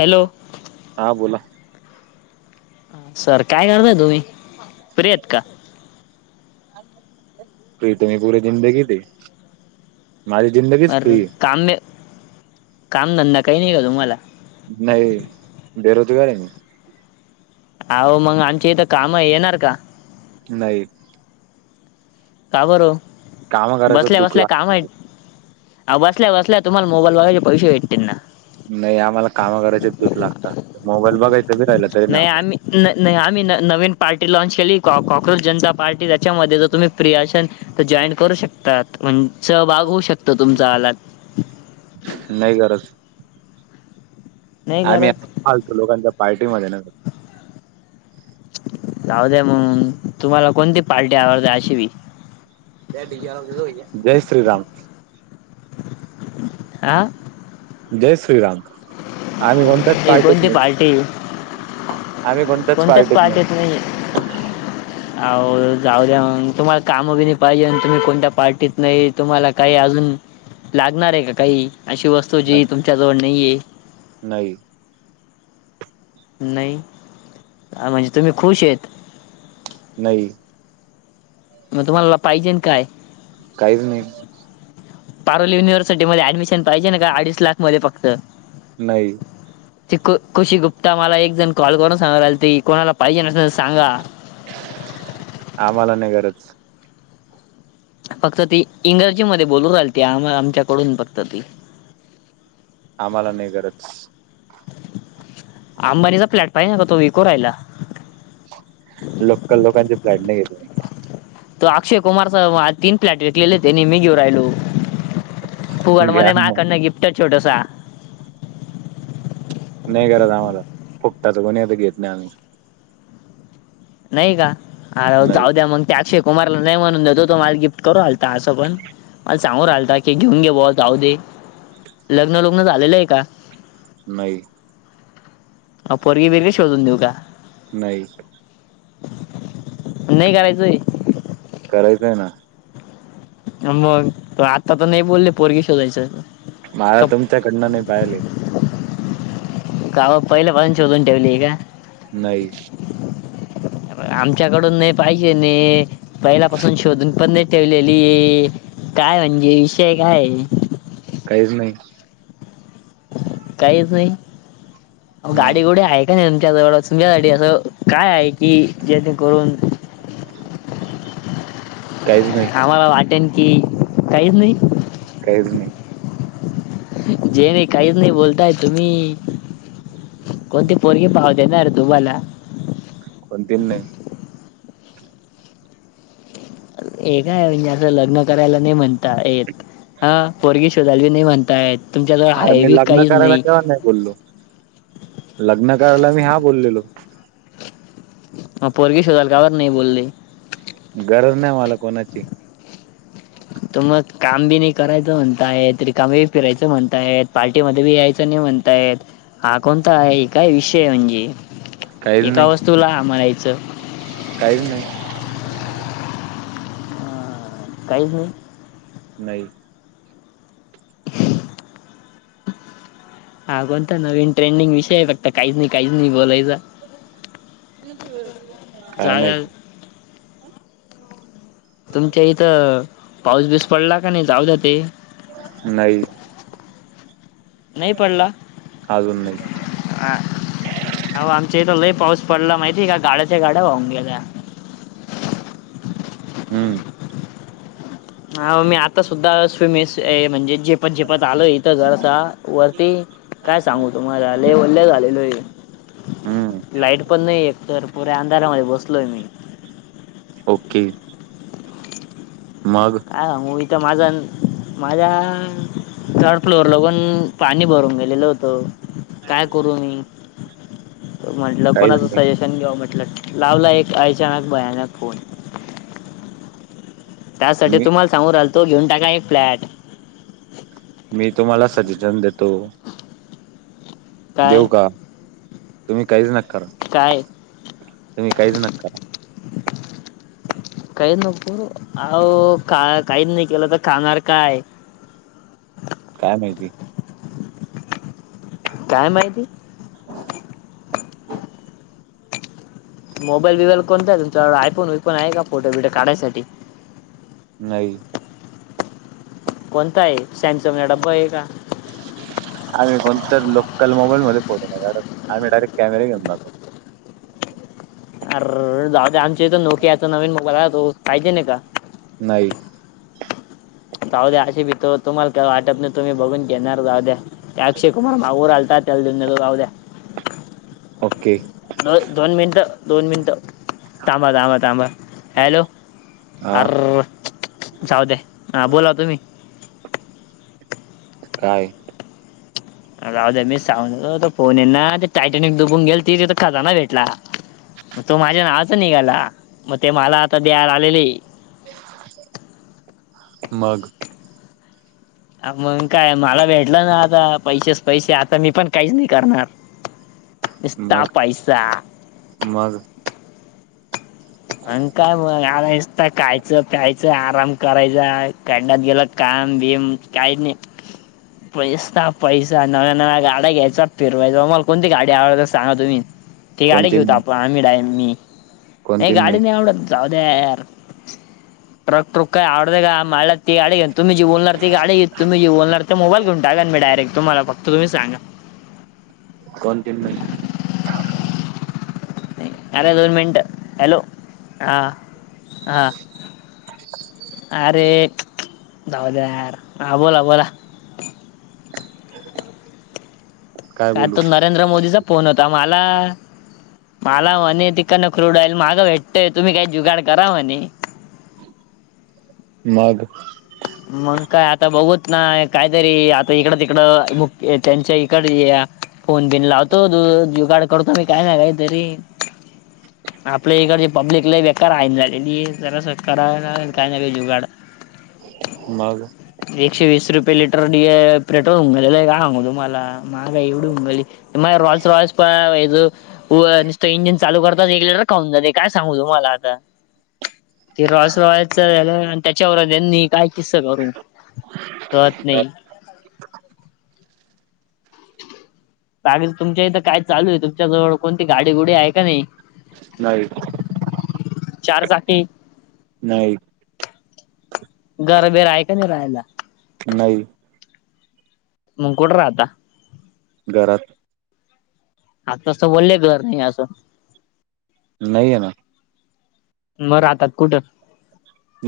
Hello. हा बोला. Sir काय करताय तुम्ही फ्री आहेत का? फ्री त मी पुरी जिंदगीत हे माझी जिंदगी अर कामनाय कामधंदा काही नाही का तुम्हाला? नाही रे बेरोजगा आहे मी. अहो, मग आमच्या इथे काम हाय येणार का? नाही. का बरं काम ओ, करायचं बसल्या, दुःख बसल्या काम लागत हायत. अहो, बसल्या, बसल्या तुम्हाला मोबाईल बघायचे पैसे भेटतीलना. नाही आम्हाला काम करायचे दुख लागता मोबाईल बघाय नाही आम्ही नाही, नाही आम्ही न नवीन पार्टी लाँनच केली कॉक्रोच जनता पार्टी त्याच्यामध्ये जर तुम्ही फ्री असशाल तर जॉईंट करू शकतात म्हण सहभाग होऊ शकतं तुमचा आलात नाही गरज. नाही आम्ही करत फालतू लोकांच्या पार्टी मध्ये नाघ. जाऊ द्या मग तुम्हाला कोणती पार्टी आवडते अशी बी. जय श्रीराम बोलो भैया जय श्रीराम. आ.. जय श्रीराम, आम्ही कोणत्याच ही पार्टीत कोणती नाही, पार्टी आम्ही कोण कोणत्याच पार्टीत नाही [unintelligible] आहो जाऊ द्या म तुम्हाला काम बी नाही पाहिजे आणि तुम्ही कोणत्या पार्टीत नाही. तुम्हाला काही अजून, लागणार आहे का काही अशी वस्तू जी तुमच्याजवळ नाही आहे. नाही. नाही, आ म्हणजे तुम्ही खुश आहेत. नई. म तुम्हाला पाहिजेन काय? काहीच नाही. पारोली युनिव्हर्सिटीमध्ये ऍडमिशन पाहिजे ना काय अडीच लाख मध्ये फक्त. नाही. त खुशी गुप्ता मला एक जण कॉल करून सांगायला आलती कोणाला पाहिजेन असल सांगा. आम्हाला नाही गरज. फक्त ती इंग्रजी मध्ये बोलून राहिलते आम आमच्याकडून फक्त ती. आम्हाला नाही गरज. आंबानीचा प्लॅट पाहिजे का तो विकू रायला. लोकल लोकांचे फ्लॅट नाही घेत आम्ही. तो अक्षय कुमारचा वा तीन फ्लॅट विकलेले त्याने मी घेऊन राहिलो. फुकट घ्या मध्ये मया मग कडन गिफ्ट छोटस. नाही गरज आम्हाला, फुकटाच कोणी आता घेत नाही आम्ही. नाही का, आ नाही जाऊ द्या मग ते अक्षय कुमारला नाही म्हणून देतो तो मला गिफ्ट करू राहिलता असं पण. मला सांगू राहिलता की घेऊन घे [unintelligible] जाऊ दे, लग्न लुग्न झालेलं आहे का? नई. पोरीगी बिरगी शोधून देऊ का? नाही. नाही करायचंय. करायचंय ना. मग, आता तर नाही बोलले पोरगी शोधायच. मला तुमच्याकडनं नाही पाहीले. गावात पहिल्या पासन शोधुन ठेवली का? नाही. आमच्याकडून नई पाहिजे ने, पहिल्या पासून शोधून पण नाही ठेवलेली, काय म्हणजे विषय कायये? काहीच नाही. काहीच नाही, गाडी नाही गुडी आहे का नाही तुमच्या जवळ तुमच्या साठी असं काय आहे की जेणेकरून काहीच नाही आम्हाला वाटेन की, काहीच नाही. काहीच नाही. जे ने काहीच नाही बोलताय तुम्ही? कोणती पोरगी पाहु देनार तुम्हाला. कोणतीन नाही. ऐ काय म्हणजे असं लग्न करायला नाही म्हण ता येत, हा पोरगी शोधालाबी नाही म्हणतायेत तुमच्याजवळ अरे मी आहेबी लग्न काहीच करायला नाही. केव्हा नाही बोललो, लग्न कराला मी हा बोलेलो. म पोरगी शोधायला गावात नाही बोलले. गरज नाही मला कोणाची. त मग काम बी नाही करायचं म्हणताय रिकाम बी फिरायचं म्हणताय पार्टीमध्ये बी यायचं नाही म्हण तात, हा कोणता आहे हे काय विषयये म्हणजे? काहीच एका नाही वस्तूला हा म्हणायचं. काहीच नाही. हा, काहीच नाही नाही हा कोणता नवीन ट्रेंडिंग विषय बघता काहीच नाही काहीच नाही बोलायचा काय जागा माहित तुमच्या इथं पाऊस बीऊस पडला का नाही जाऊ द्या ते नाही नाही पडला अजून नाही हा आहो आमच्या इथ लय पाऊस पडला माहिती आहे का गाड्याच्या गाड्या वाहून गेल्या हम्म हा मी आता सुद्धा स्विमिंस ऐ म्हणजे झेपत झेपत आलो इथं घर आता वरती काय सांगू तुम्हाला लेय वल झालेलो आहे हम्म लाइट पण नाही एकतर पुऱ्या अंधारामध्ये बसलोय मी हो कि मग हा म इथं माझा माझ्या थर्ड फ्लोअरला पण पाणी भरून गेलेलं होतं काय करू मी म्हटलं काहीच कोणाच नाही सजश शन घ्याव म्हटलं लावला एक अचानक भयानक फोन त्यासाठी मी तुम्हाला सांगू राहिलतो घेऊन टाका एक फ्लॅट मी तुम्हाला सजेशन देतो काय देऊ का तुम्ही काहीच न करा काय तुम्ही काहीच न करा काही नको रे आहो का काहीच नाही केलं तर खाणार काय? काय माहिती काय माहिती [inaudible] मोबाईल बिबाईल कोणता आहे तुमचा आयफोन विईफोन आहे का फोटो बिटो काढायसाठी नाही कोणता आहे सॅमसंग या डंबा आहे का आम्ही कोणत्या लोकल मोबाईल मध्ये फोटो नाही कारण आम्ही डायरेक्ट कॅमेरे घेऊन जहतो अर जा आमच्या इथं नोक्या आता नवीन मोबाईल तो पाहिजेल का नाही जााऊद्या असे भी तो तुम्हाला का वाटत नाही तुम्ही बघून घेणार जााऊद्या ते अक्षय कुमार भावूबर आलता त्याल राव द [inaudible] ओके दोन दोन मिनिटं दोन मिनटं थांब थांब थांबा हॅलो हा अर जाऊ दे हा बोला तुम्ही काय राहुदे ना मी सागंतो फोन ये ना ते टायटॅनिक दुबून गेल ती तिथं खजाना भेटला तो माझ्या नावाचा निघाला मग ते मला आता द्यायला आलेले मग मग काय मला भेटलं ना आता पैसेच पैसे आता मी पण काहीच नाही करणार नुस्ता मग पैसा मग मग काय मग आता खायचं प्यायचं आराम करायचा खडात गेलं काम बिम काही नाही [inaudible] नुस्ता पैसा पैसा नव्या न्या गाड्या घ्यायचा फिरवायचा मला कोणती गाडी आवडत तर सांगा तुम्ही ते गाडी कोणती घेऊतो नाही आपण आम्ही मी नाही गाडी नाही आवडत जाऊदे यार ट्रक ट्रुक का आवडत का मला ते गाडी घे, तुमी जी बोलणार ती गाडी घेत, तुमी जी बोलणार त मोबाईल घेऊन टाका [unintelligible] मं डायरेक तुम्हाला फक्त तुम्ही सांगा. कोणतीमं नही. अरे दोन मिनट हॅलो हा हां. अरे जाऊ दे यार हा बोला, बोला. [inaudible] काय तो नरेंद्र मोदीचा फोन होता माला. माला म्हणे तिकन क्रूडआईल मागं भेटतय, तुम्ही काही जुगाड करा म्हणे. मग. मग काय आता बघूत ना काहीतरी, आता इकडं तिकडं भूकं त्यांच्याई. कड या फोन, बिन लावतो जु जुगाड करतो मी काय ना काहीतरी. आपल्या इकडचे पब्लिक लई बेकार आहेन झालेली जरास करा लागलं काय ना काही जुगाड. मग. एकशे वीस रुपये लिटर डी पेट्रोल हुन गेलेलं आहे काय सांगू तुम्हाला. माहागाही एवढी हुनगेली माया रॉयल्स रॉल्स प ये जो. व नुसत इंजिन चालू करताचं एक लिटर खाऊन जाते, काय सांगू तुम्हाला आता. ते रॉयस रॉयलच वेगळं न त्याच्यावरचं यांनी. किससा करू तरत नाही. [inaudible] तामिल तुमच्या इथं काय चालू आहे, तुमच्या जवळ कोणती गाडी गुडी आहे का नही. नाही. चार चाकी. नाही. घर बीर आहे का नाही राहायला. नाही. मंग कुठ राहता. घरात. आतासं बोलले घर नाही असं. नही हे ना. म राहतात कुठं.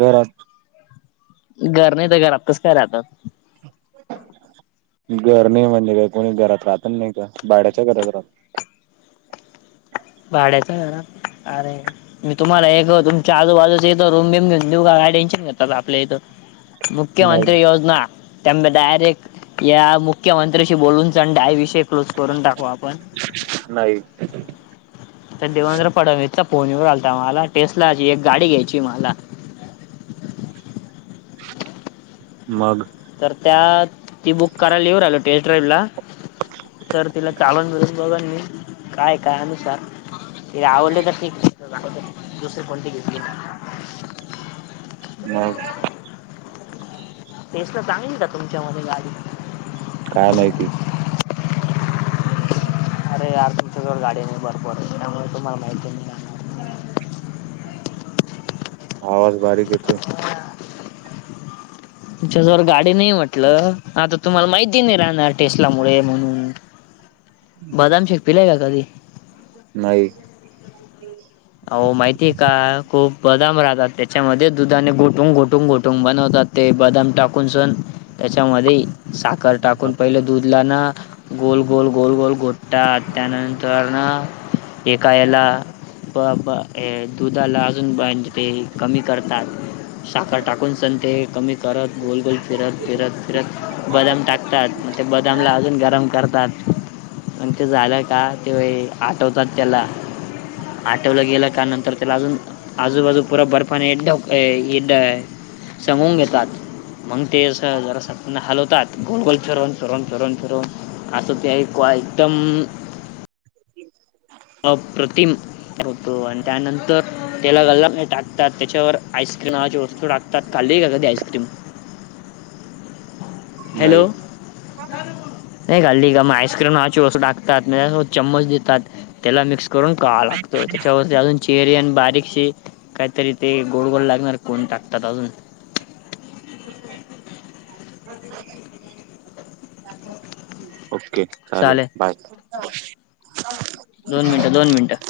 घरात. घर नही त घरात कसं काय राहतात. घर नही म्हनलं काय कोणी घरात राहत नही का, भाड्याच्या घरात राहत. भाड्याच्या घरात आरे मी तुम्हाला एक तुम च्या आजूबाजुच्या इथं रूम बीम घेऊन देऊ का, काय टेन्शन घेता आपल्या इथं. नाही मुख्यमंत्री योजना. त्याबं डायरेक्ट या मुख्यमंत्र्याशी बोलून सण हा विषय क्लोज करून टाकु आपण. नाही. तर देवेंद्र फडणवीसचा फोन येऊ राहिलंता माला, टेस्ला ची एक गाडी घ्यायची माला. मग. तर त्यात ती बुक करायला यु राहिलो टेस्ट ड्राईव्हला. तर तिला चालून बिलून बघन मी काय, काय अनुसार. ती आवडली तर ठीक, नाही तर जाऊ दया दुसरी कोणती घेतली. मग. टेसला चांगली का तुमच्या मधे गाडी. काय माहिती? अरे यार तुमच्याजवळ गाडी नाही, भरपूर त्यामुळे तुम्हांला माहिती नही ना. आवाज बारीक येतोय. तुमच्या जवर गाडी नाही म्हटलं. आता तुम्हाला माहिती नाही राहणार टेस्लामुळे म्हणून, बदाम शेक पिलाय का कधी? नाही. अहो माहितीय का खूप बदाम राहतात त्याच्यामध्ये दुधाने गोटूून गोटूून गोटूून बनवतात ते बदाम टाकून सन त्याच्यामध्ये साखर टाकून पहिले दूधला ना गोल गोल गोल गोल गोडतात त्यानंतर ना एका याला ब ब ए दुधाला अजून ते कमी करतात साखर टाकून सण ते कमी करत गोलगोल फिरत फिरत फिरत बदाम टाकतात मग ते बदामला अजून गरम करतात पण ते झालंय का ते आठवतात त्याला आठवलं गेलं का नंतर त्याला अजून आजूबाजू पूरा बर्फाने [unintelligible] समून घेतात मग ते अस जरास हलवतात गोल गोल फिरून फिरून फिरून फिरून असं ते ऐकू आयटम ह [unintelligible] अप्रतिम होतो आणि त्यानंतर त्याला गालामध्ये टाकतात त्याच्यावर आईस्क्रीम नावाची तो टाकतात खाली गेलं ते आईस्क्रीम हॅलो नाही नाही खाल्ली का मग आईस्क्रीम नावाची टाकतात त्यांच्यासोबत चम्मच देतात त्याला मिक्स करून का लागतो त्याच्यावर अजून चेरी आणि बारीकशी काहीतरी ते गोड गोड लागणार कोण टाकतात अजून ओके चाललं चालेल बाय दोन मिनिटं दोन मिनिटं